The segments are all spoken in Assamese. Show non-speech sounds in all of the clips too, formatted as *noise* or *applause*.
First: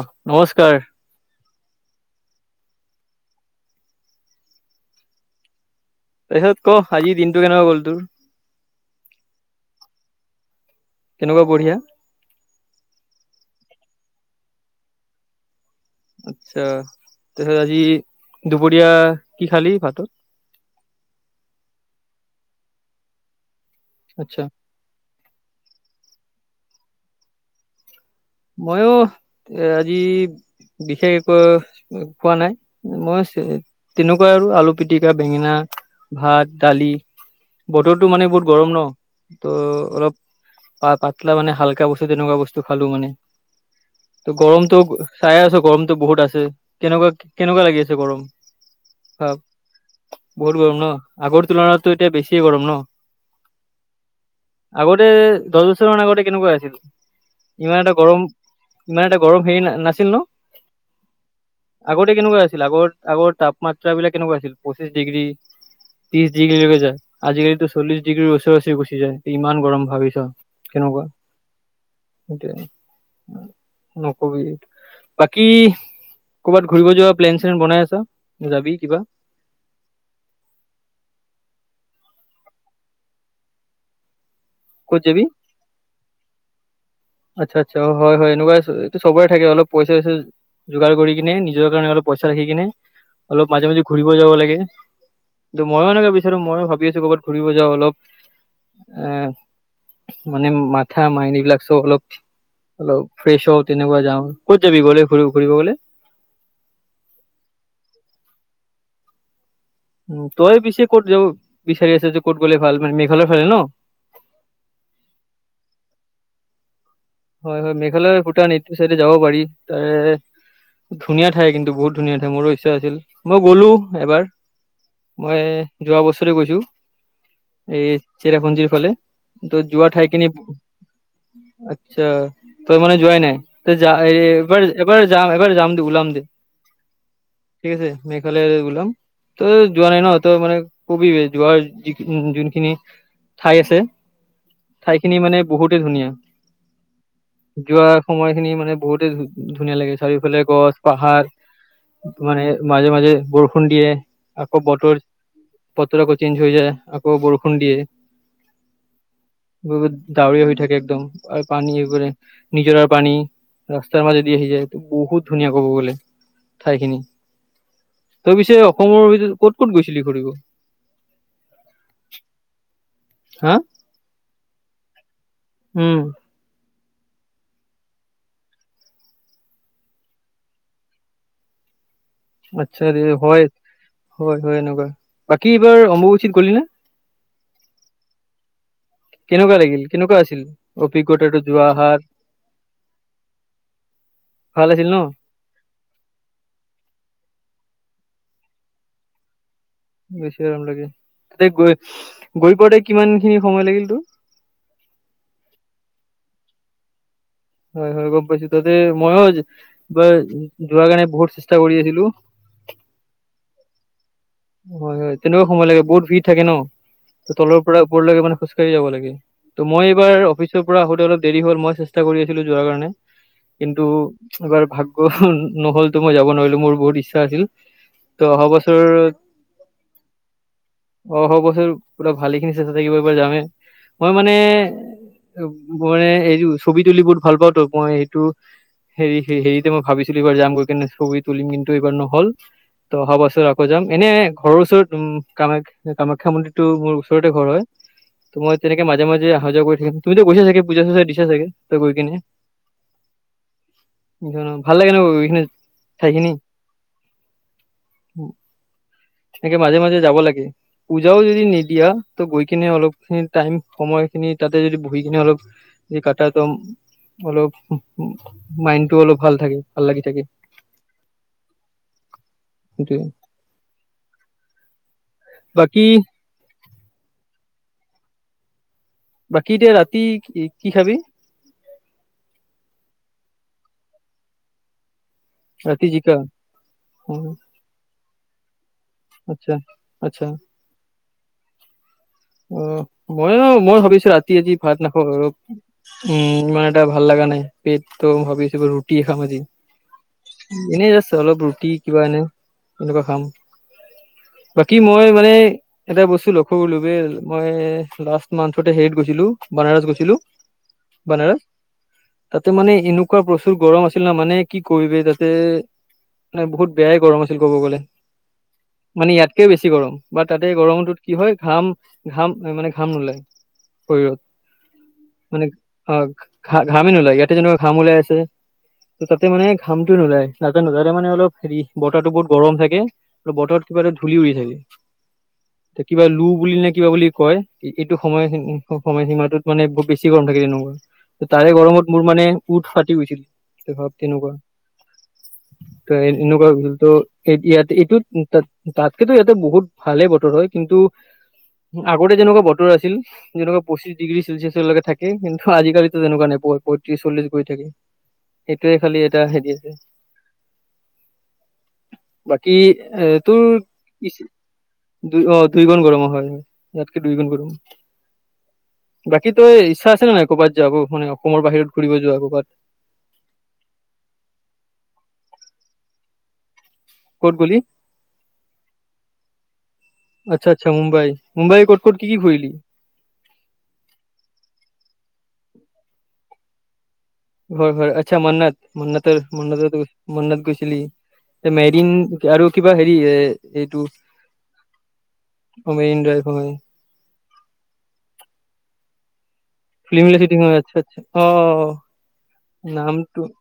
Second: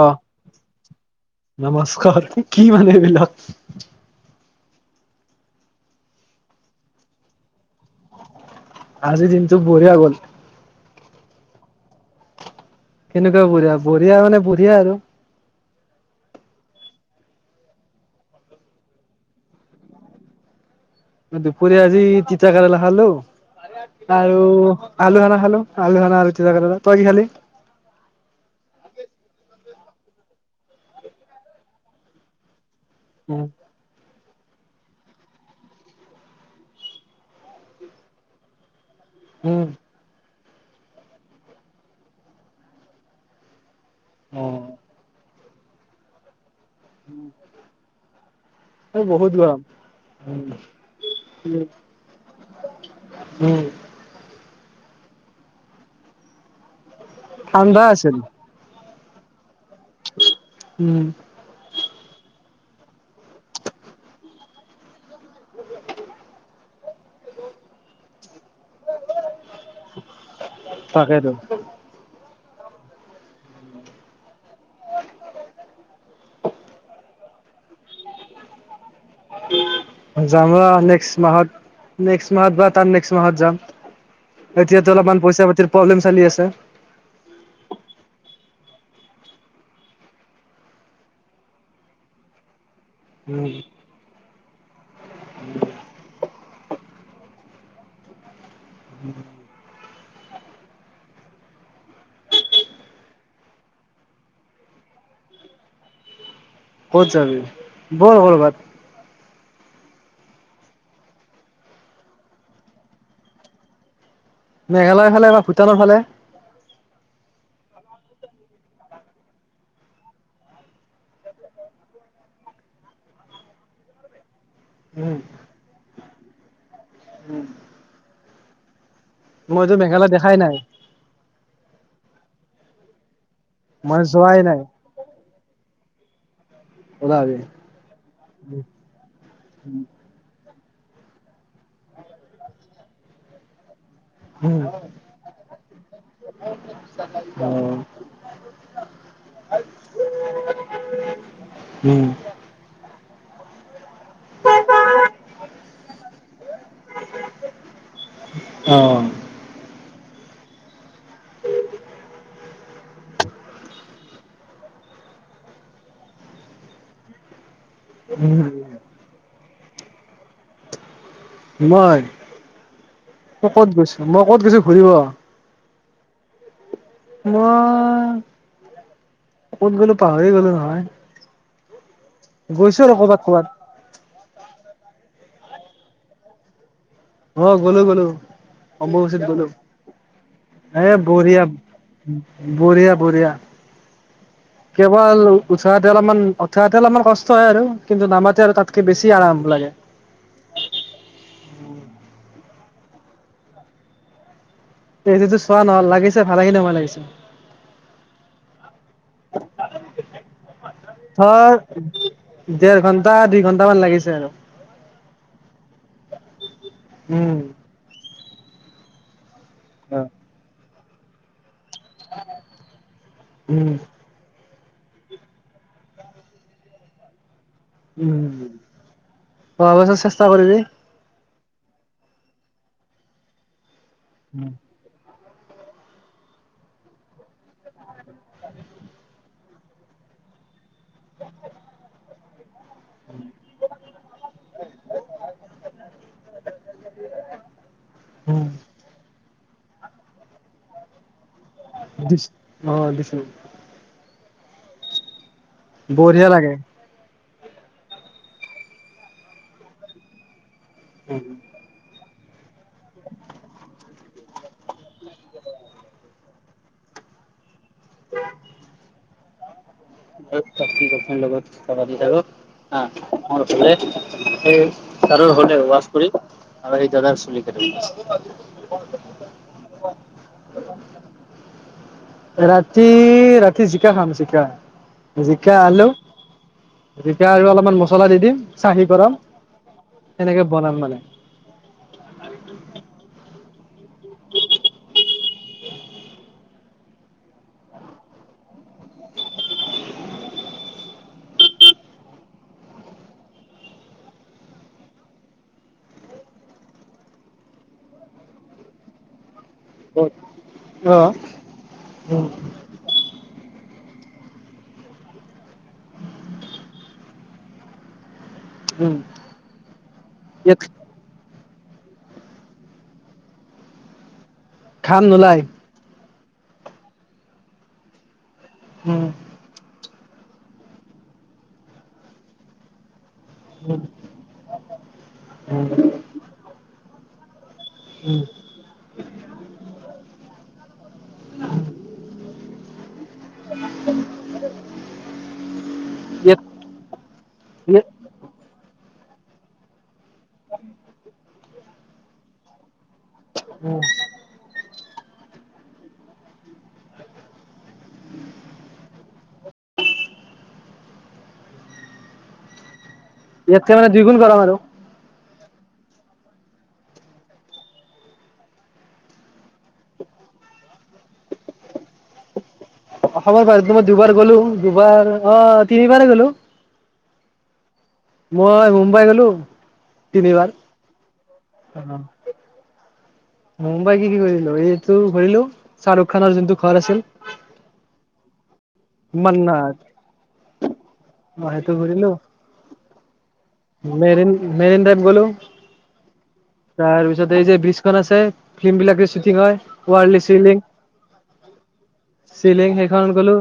অঁ নমস্কাৰ নমস্কাৰ কি মানে এবিলাক। তাৰপিছত ক' আজি দিনটো কেনেকে গ'ল তোৰ- আজি দিনটো বঢ়িয়া গ'ল্। কেনেকুৱা বঢ়িয়া? কেনেকুৱা বুঢ়িয়া বঢ়িয়া মানে বঢ়িয়া আৰু। আচ্ছা, তাৰ পিছত আজি দুপৰীয়া কি খালি ভাততো? দুপৰিয়া আজি তিতা কেৰেলা খালো আচ্ছা আৰু- আলু খানা খালো আলু খানা আৰু তিতাকেৰেলা তই কি খালি? ময়ো, এ আজি বিশেষ একো খোৱা নাই। মই উম তেনেকুৱাই আৰু আলু পিটিকা বেঙেনা ভাত দালি। বতৰটো মানে বহুত গৰম ন। ত' উম অলপ পা পাতলা মানে হাল্কা বস্তু তেনেকুৱা বস্তু খালো মানে। ত অ গৰমতটো চাইে আছোঁ গৰমতো বহুত আছে। কেনেকুৱা কেনেকুৱা লাগি আছে গৰম। এই বহুত ভাব- গৰম উম বহুত গৰম ন আগৰ তুলনাতো এতিয়া বেছি গৰম ন। উম আগতে দহ বছৰ মান আগতে কেনেকুৱা আছিল? ঠান্দা আছিল। নাই ইমান এটা গৰম হেৰি ন নাছিল ন। উম আগতে কেনেকুৱা আছিল আগৰ আগৰ তাপমাত্ৰা বিলাক কেনেকুৱা আছিল পঁচিশ ডিগ্ৰী - ত্ৰিছ ডিগ্ৰীলৈকে যায় আজিকালিতো চল্লিছ ডিগ্ৰী ওচ ওৰি গুচি যায়, ইমান গৰম ভাবিছা। কেনেকুৱা, তাকেতো এতিয়া নকবি। বাকী কৰ'ৰবাত ঘুৰিব যোৱা প্লেন চ্লেন বনাই আছা যাবি কিবা। যাম ৰহ নেক্সট মাহত নেক্সট মাহত বা তাৰ নেক্সট মাহত যাম। এতিয়াতো ক'ত অলপমান যাবি পইচা পাতিৰ প্ৰব্লেম চলি আছে। আচ্ছা আচ্ছা হয়ঁ হয়ঁ এনেকুৱা, এইটো চবৰে থাকে অলপ পইচা চইচা- যোগাৰ কৰি কিনে নিজৰ কাৰণে অলপ পইচা ৰাখি কিনে উম অলপ মাজে মাজে- ঘুৰিব যাব লাগে ত' ময়ো এনেকে বিচাৰো ময়ো ভাবি আছো ক'ৰবাত ঘুৰিব যাওঁ অলপ। এহ! মানে মাথা মাইন বিলাক চ'ব অলপ- হেল্লৌ! ফ্ৰেছ হও তেনেকুৱা যাওঁ ক'ত যাবি গ'লে ঘূৰি ঘূৰিব গ'লে? ক'ত যাবি বল ক'ৰবাত। উমঁ তই পিচে ক'ত যাব বিচাৰি আছ যে ক'ত গ'লে ভাল মে মেঘালয় ফালে ন। মেঘালয়ৰ ফালে বা ভূটানৰ ফালে। হয়ঁ হয়ঁ। মেঘালয় ভূটান এইটো চাই যাব পাৰি, তাৰে- ধুনীয়া ঠাই কিন্তু বহুত ধুনীয়া ঠাই। মোৰো ইচ্ছা আছিল মই গ'লো এবাৰ- উম, মই যোৱা বছৰে গৈছোঁ। এই চেৰাপুঞ্জিৰ ফাললে, ত মইতো জোৱা মেঘালয় ঠাইখিনি। দেখাই নাই, আচ্ছা ত মানে যোৱায় নাই তই যা মই যোৱাই নাই। বৰ- এবাৰ যাম। এবাৰ যাম দে ওলাম দে ওলাবি। ঠিক আছে। মেঘালয় ওলায়, তই যোৱা নাই ন, তই মান কবি বেহ, যোৱাৰ যি যোনখিনি ঠাই আছে। উম, ঠাই খিনি মানে বহুতে ধুনীয়া। *unintelligible* যোৱা সময়খিনি মানে বহুতেই ধুনীয়া লাগে, চাৰিওফালে গছ, পাহাৰ উম, তোমাৰ সেই মাজে মাজে বৰষুণ দিয়ে, আকৌ বতৰ বতৰ আকৌ চেঞ্জ হৈ যায়, আকৌ বৰষুণ দিয়ে। অহ'। ৰ'দ ডাৱৰীয়া হৈ থাকে একদম আৰু পানী এইবোৰে, নিজৰাৰ পানী। ৰাস্তাৰ মাজেদি আহি যায়, এইটো বহুত ধুনীয়া ক'ব গ'লে, ঠাইখিনি। তই উম, পিছে অসমৰ ভিতৰত ক'ত ক'ত গৈছিলি ঘুৰিব? মই, মই হা ক'ত গৈছো, মই ক'ত গৈছো ঘুৰিব উম। মই, ক'ত গ'লো পাহৰিয়ে গ'লো নহয়। গৈছো আচ্ছা আৰু দে ক'বাত হয়। ক'বাত। হয়, হয় এনেকুৱা, বাকী এইবাৰ অম্বুবাচীত গলি নে? অ', গ'লো গ'লো। অম্বুবাচীত গ'লো, কেনেকুৱা লাগিল কেনেকুৱা আছিল এ অভিজ্ঞতাটো বঢ়িয়া। যোৱা আহাৰ বঢ়িয়া, বঢ়িয়া। *unintelligible* ভাল আছিল ন কেৱল উঠাৱাতে অলপমান, উঠাৱাতে অলপমান কষ্ট হয় আৰু কিন্তু নামাতে আৰু তাতকে বেছি আৰাম লাগে। বেছি আৰাম লাগে, তাতে গৈ, গৈ পোৱাতে কিমানখিনি সময় লাগিল তোৰ। এইটোটো চোৱা নহ'ল। লাগিছে ভালেখিনি সময় লাগিছে। হয়, হয় গম পাইছো তাতে মইয়ো, এইবাৰ যোৱাৰ কাৰণে বহুত চেষ্টা কৰি আছিলো। দেৰ ঘণ্টা, দুই ঘণ্টামান লাগিছে আৰু। হয়, হয় তেনেকুৱা সময় লাগে বহুত ভিৰ থাকে ন, উম। তলৰ পৰা ওপৰলৈকে মানে খোজকাঢ়ি যাব লাগে। ত' মই এইবাৰ অফিচৰ পৰা আহোতে অলপ দেৰি হ'ল মই চেষ্টা কৰি আছিলো যোৱাৰ কাৰণে, উম কিন্তু এইবাৰ ভাগ্য নহ'লতো মই যাব নোৱাৰিলো, মোৰ বহুত ইচ্ছা আছিল। ত' উম, অহা বছৰ অহা বছৰ চেষ্টা কৰিবি। অহা বছৰ পুৰা ভালেখিনি চেষ্টা থাকিব এইবাৰ যামেই, মই মানে মইয়ে এই‌টো ছবি তুলি বহুত ভাল পাওঁটো মই এইটো, হেৰি হে-হেৰিটো মই ভাবিছিলো এইবাৰ যাম, গৈ কেনে ছবি তুলিম কিন্তু এইবাৰ নহ'ল। ত' অহা বছৰ আকৌ যাম, এনে ঘৰৰ ওচৰত উম, কামা-কামাখ্যা মন্দিৰটো মোৰ ওচৰতে ঘৰ হয়, ত' উম মই তেনেকে মাজে মাজে যে অহা যোৱা কৰি থাকিম, তুমিতো গৈছা চাগে পূজা-চূজা দিছা চাগে, তাতে গৈ কিনে। দিছ অ দিছো *inaudible* ভাল লাগে ন গৈখিনে? বঢ়িয়া লাগে। সেনেকে মাজে মাজে যাব লাগে, পূজাও যদি নিদিয়া ত' গৈ কিনে অলপখিনি টাইম, সময় খিনি তাতে যদি বহি কিনে অলপ কাটা তুম অলপ উম, উম মাইণ্ডটো অলপ ভাল থাকে, ভাল লাগি থাকে। *inaudible* মোৰ লগত চাবা দি থাকো, সেইটোৱে মোৰ ফালে, সেই কাটাৰ হ'লে বাকী ৱাছ কৰিম আৰু এই দাদাৰ চুলি কাটিবলৈ আছে। বাকী এতিয়া ৰাতি, কি কি খাবি? ৰাতি, ৰাতি জিকা খাম জিকা। জিকা আলু, ৰাতি জিকা অ জিকা আৰু অলপমান মছলা দি দিম, চাহি গৰম। আচ্ছা আচ্ছা। সেনেকে বনাম মানে। অ মইয়ো মই ভাবিছো ৰাতি আজি ভাত নাখাওঁ আৰু। উম ইমান এটা ভাল লাগা নাই পেটটো ভাবিছোঁ ৰুটিয়ে খাম আজি এনেই জাষ্ট অলপ ৰুটি কিবা এনে এনেকুৱা খাম। বাকী মই মানে এটা বস্তু লক্ষ্য কৰিলো যে মই লাষ্ট মান্থতে হেৰিত গৈছিলোঁ। বানাৰস গৈছিলো অ বানাৰস উম তাতে মানে এনে কুৱা প্ৰচুৰ গৰম আছিল না মানে কি কৰিবি তাতে মানে বহুত বেয়াই গৰম আছিল ক'ব গ'লে। উম মানে ইয়াতকেও বেছি গৰম বা তাতে ইয়াত গৰমত কি হয় ঘাম ঘাম মানে ঘাম নোলায় ঘাম শৰীৰত। নোলাই মানে অ ঘা ঘামেই নোলায় ইয়াতে যেনেকুৱা ঘাম ওলাই আছে। ত উম। তাতে মানে ঘামটো নোলায় নাজানো মানে অলপ হেৰি বতৰটো বহুত গৰম থাকে। বতৰত কিবা উম, এটা ধূলি উৰি থাকে এ কিবা লো বুলি নে কিবা বুলি কয়। এইটো উম, সময় সময় সীমাটোত মানে বহুত বেছি গৰম লাগে তেনেকুৱা। তাৰে গৰমত মোৰ মানে উঠ ফাটি গৈছিল ভাৱ কেনেকুৱা। ত ইয়াত এনেকুৱা হলেতো তো ইয়াত এইটোত তাত তাতকৈতো ইয়াতে বহুত ভালেই বতৰ হয় কিন্তু আগতে যেনেকুৱা বতৰ আছিল। যেনেকুৱা উম, পঁচিশ ডিগ্ৰী চেলচিয়াছৰলৈকে থাকে কিন্তু আজিকালি তেনেকুৱা নেপোৱা পঁইত্ৰিছ চল্লিশ হৈ থাকে। সেইটোৱে খালি এটা হেৰি আছে বাকী এ তোৰ ইয়াতকে মানে দুই গুণ গৰম আৰু। দুই অ দুই গুণ গৰম হয় ইয়াতকে দুই গুণ গৰম। বাকী তোৰ ইচ্ছা আছে নাই ক'ৰবাত যাব মানে অসমৰ বাহিৰত ঘুৰিব যোৱা ক'ৰবাত? অসমৰ বাহিৰতো মই দুবাৰ গ'লো দুবাৰ অ তিনিবাৰে গ'লো। ক'ত গলি? মই মুম্বাই গ'লো আচ্ছা তিনিবাৰ। আচ্ছা মুম্বাই। মুম্বাই ক'ত ক'ত কি কি ঘূৰিলি? মুম্বাই কি কি ঘূৰিলো এইটো ঘূৰিলো শ্বাৰুখানৰ যোনটো ঘৰ আছিল। হয় হয় আচ্ছা মান্নত মান্নত মান্নত মান্নাত। মান্নত গৈছিলি। এ অ' সেইটো মেৰিন ঘূৰিলো আৰু কিবা হেৰি এ এইটো মেৰিন মেৰিন ড্ৰাইভ গ'লো। মেইন ড্ৰাইভ হয় তাৰপিছত এই যে ব্ৰীজখন আছে ফিল্ম বিলাকৰ শ্বুটিং হয়। ফিল্ম ৱলি চিটি চিলিং হয় আচ্ছা আচ্ছা অ চিলিং সেইখনত নামটো গলো।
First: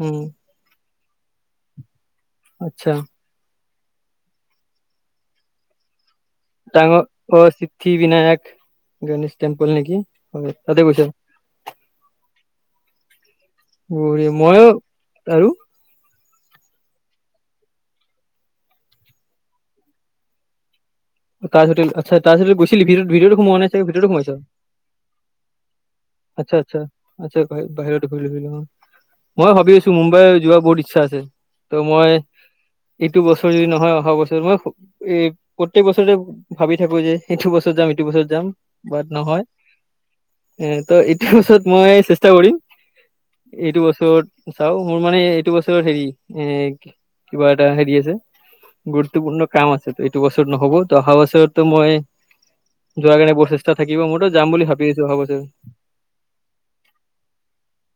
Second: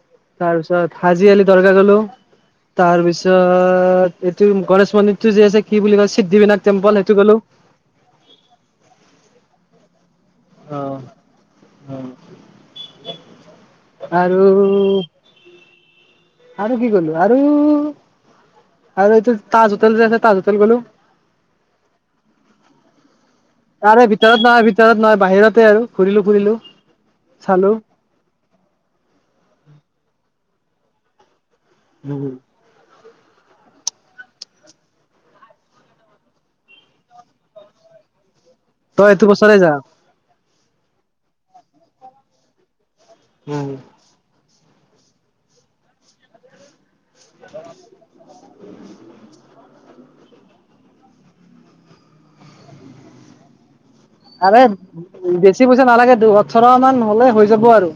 উম, তাৰপিছত হাজি আলি দৰকাৰ গলো আচ্ছা তাৰপিছত ত এইটো গণেশ মন্দিৰটো যে আছে কি বুলি কয় সিদ্ধি বিনায়ক ডাঙৰ সিদ্ধি বিনায়ক গণেশ টেম্পল নেকি। হয় তাতে গৈছা। উ ৰে আৰু মইয়ো আৰু আৰু কি গলো আৰু আৰু এইটো তাজ হোটেল যে আছে তাজ হোটেল গ'লো তাজ হোটেল আচ্ছা তাজ হোটেল গৈছিলি ভিতৰত সোমোৱা নাই তাৰে ভিতৰতো সোমাইছ ভিতৰত নহয় ভিতৰত নহয় বাহিৰতে আৰু ঘূৰিলো ফুৰিলো আচ্ছা আচ্ছা আচ্ছা আচ্ছা চালো। বাহিৰত। মই ভাবি আছো মুম্বাই যোৱা বহুত ইচ্ছা আছে ত' মই এইটো বছৰে নহয় অহা বছৰ মই এই প্ৰত্যেক বছৰেতে ভাবি থাকো যে এইটো বছৰত যাম ইটো বছৰত যাম বাট তই এইটো নহয়। বছৰে যা। এ ত এইটো বছৰত মই চেষ্টা কৰিম এইটো বছৰত চাওঁ মোৰ মানে এইটো বছৰ হেৰি এ কিবা এটা হেৰি আছে গুৰুত্বপূৰ্ণ কাম আছে এইটো বছৰ। নহব ত অহা বছৰটোৰ মই যোৱা কাৰনে প্ৰচেষ্টা থাকিব মোৰ। আৰে বেছি পইচা নালাগে দুই উঠৰ মান হ'লে হৈ যাব আৰু।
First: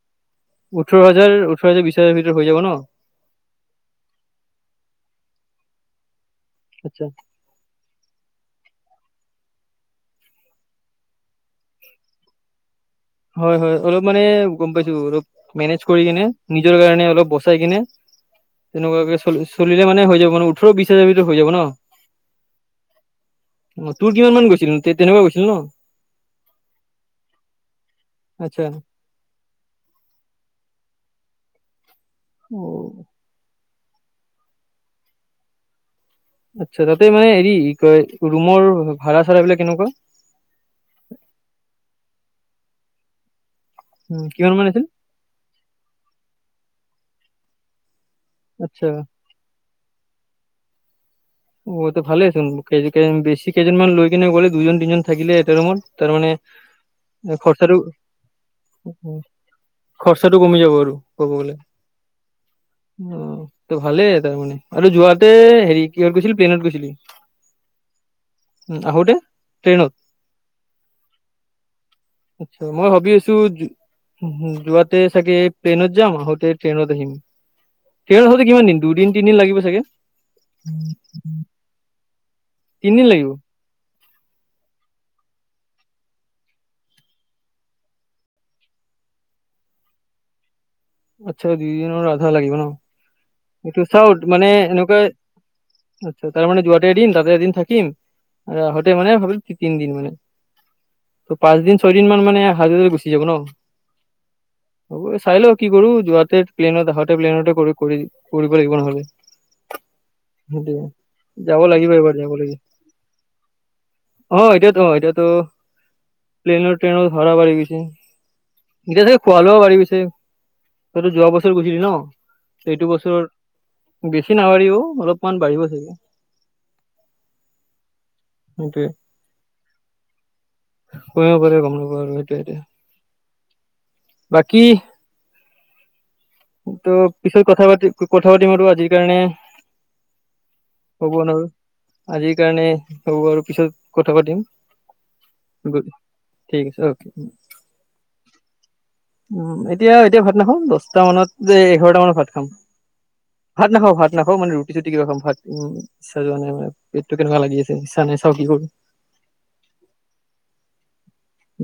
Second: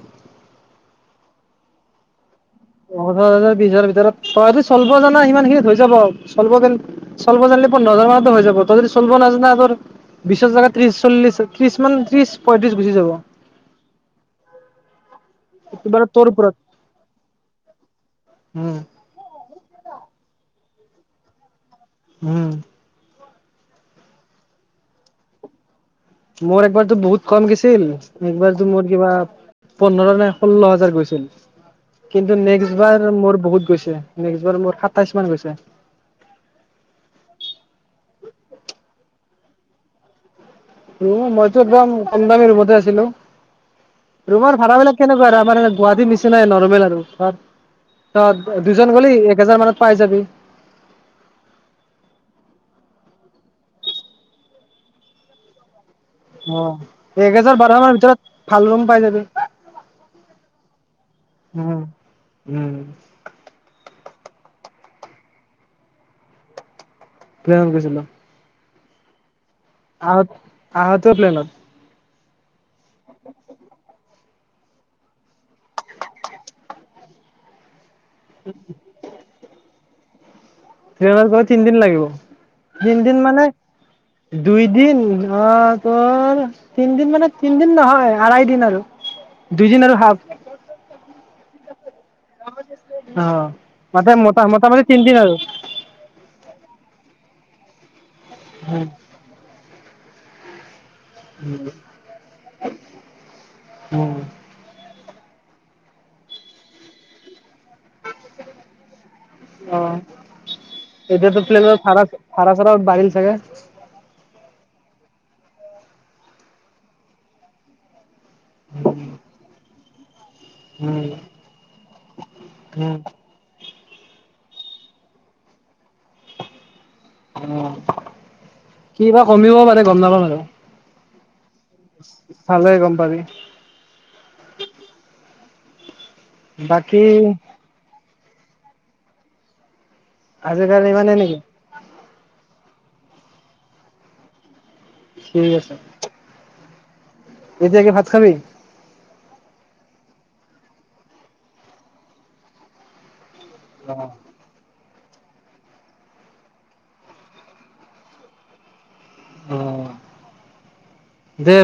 ওঠৰ হাজাৰ ওঠৰ হাজাৰ বিশ হাজাৰ ভিতৰত হৈ যাব ন। পন্ধৰ হাজাৰ বিশ হাজাৰ ভিতৰত তইটো চল জনা সিমান খিনি হৈ যাব চলব আচ্ছা চলব জানিলে। পোন্ধহাজাৰ মানতে হৈ যাব ত‌ই যদি চলব নাজান তোৰ। বিশৰ জেগাত ত্ৰিশ চল্লিশ ত্ৰি ম ত্ৰিশ পঁয়ত্ৰিশ গুচি যাব। হয় হয় অলপ মানে গম পাইছো অলপ। মেনেজ এইবাৰ কৰি কিনে তোৰ ওপৰত নিজৰ কাৰণে অলপ বচাই কিনে উম তেনেকুৱাকে চলি। চলিলে মানে হৈ যাব আৰু উঠৰ বিশ হাজাৰ ভিতৰত হৈ যাব ন। উম। অ তোৰ কিমান মান গৈছিল তেনেকুৱা গৈছিল ন। মোৰ একবাৰতো বহুত কম গৈছিল আচ্ছা একবাৰতো মোৰ কিমান। পোন্ধৰ নাই ষোল্ল হাজাৰ গৈছিল কিন্তু অ নেক্সট বাৰ মোৰ বহুত গৈছে। নেক্সটবাৰ মোৰ সাতাইছ মান গৈছে। আচ্ছা তাতে মানে হেৰি কয় ৰুমৰ ভাড়া চা়ৰা বিলাক কেনেকুৱা। উ মইতো একদম কম দামী ৰুমতে আছিলোঁ উম কিমান ৰুমৰ মান ভাড়া আছিল বিলাক। কেনেকুৱা আৰু আমাৰ গুৱাহাটীৰ নিচিনাই নৰৰ্মেল আৰু ধৰা তাত আচ্ছা দুজন গলি এক হেজাৰ মানত। পাই যাবি। টো ভালে আচোন বেছি কেইজন মান লৈ কিনে গ'লে দুজন তিনিজন থাকিলে এটা ৰুমত। তাৰ মানে এক হেজাৰ বাৰশ খৰচাটো। মানৰ ভিতৰত ভাল ৰুম পাই যাবি খৰচাটো কমি যাব আৰু ক'ব গ'লে উম উম, অ। ত ভালে তাৰ মানে আৰু যোৱাতে হেৰি কিহত গৈছিলোঁ প্লেনত গৈছিলোঁ। প্লেনত গৈছিলোঁ। উম আহোতে ট্ৰেনত। আহ আহোতো ট্ৰেনত। মই ভাবি আছোঁ। যোৱাতে চাগে প্লেনত যাম আহোতে ট্ৰেইনত আহিম। সেয়া হ'লে কিমান দিন দুদিন তিদিন লাগিব চাগে। ট্ৰেনত গ'লে তিনদিন লাগিব তিনিদিন তিনদিন লাগিব মানে। দুইদিন ধৰা তোৰ। তিনদিন মানে তিনদিন নহয় আঢ়াই দিন আৰু দুইদিন আৰু হাফ। আচ্ছা দুই দিনৰ আধা লাগিব ন। অ এইটো চাও মতে ম মানে মোটামুটি এনেকুৱা তিনিদিন আৰু। আচ্ছা তাৰ মানে যোৱাতে এদিন তাতে এদিন থাকিম আ আহোতে মানে ভাবিল তিনদিন মানে। ত পাঁচদিন ছয়দিন মান মানে হাজ হাজাৰ গুচি যাব ন। উম হ'ব চাই লও কি কৰো যোৱাতে প্লেনত আহাতে প্লেনতে কৰিব লাগিব নহ'লে। অ সেইটোৱে এতিয়াতো যাব প্লেনত লাগিব এবাৰ যাব ভাড়া লাগিব চাৰা বাহিল চাগে। অ এতিয়াতো অ এতিয়াতো প্লেনৰ ট্ৰেইনৰ ধৰা ভাড়া বাঢ়ি গৈছে। এতিয়া চাগে খোৱা-লোৱাও বাঢ়ি পিছে তই উম যোৱা বছৰ গৈছিলি ন এইটো উম বস্তু। বেছি নাবঢ়িও অলপমান বাঢ়িব চাগে। অ সেইটোৱে কি বা কমিব পাৰে গম নাপাওঁ মানে। কৰিব পাৰিব গম নাব আৰু সেইটো চালে গম পাবি সেইটো বাকী। ত' বাকী পিছত কথা পাতিম কথা পাতিম আৰু আজিৰ কাৰণে। আজিৰ কাৰণে ক'ব ইমানেই নেকি নাজানো আজিৰ কাৰণে হ'ব আৰু পিছত কথা পাতিম। ঠিক আছে গ ঠিক আছে অ। এতিয়া কি ভাত খাবি। উম, এতিয়া এতিয়া ভাত নাখাওঁ দহটা মানত যে এঘাৰটা মানত ভাত খাম। ভাত অ নাখাওঁ, ভাত নাখাওঁ মানে ৰু *unintelligible* কিবা ভাতটো ইচ্ছা যোৱা নাই মোৰ পেটটো কেনেকুৱা লাগি আছে ইচ্ছা নাই চাওঁ কি কৰোঁ। অ',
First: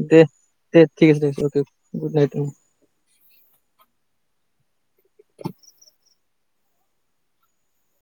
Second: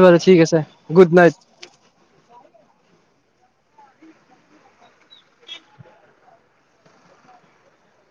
বাৰু দে, ঠিক আছে দে ঠিক গুড আছে দে নাইট অকে। গুড নাইটো।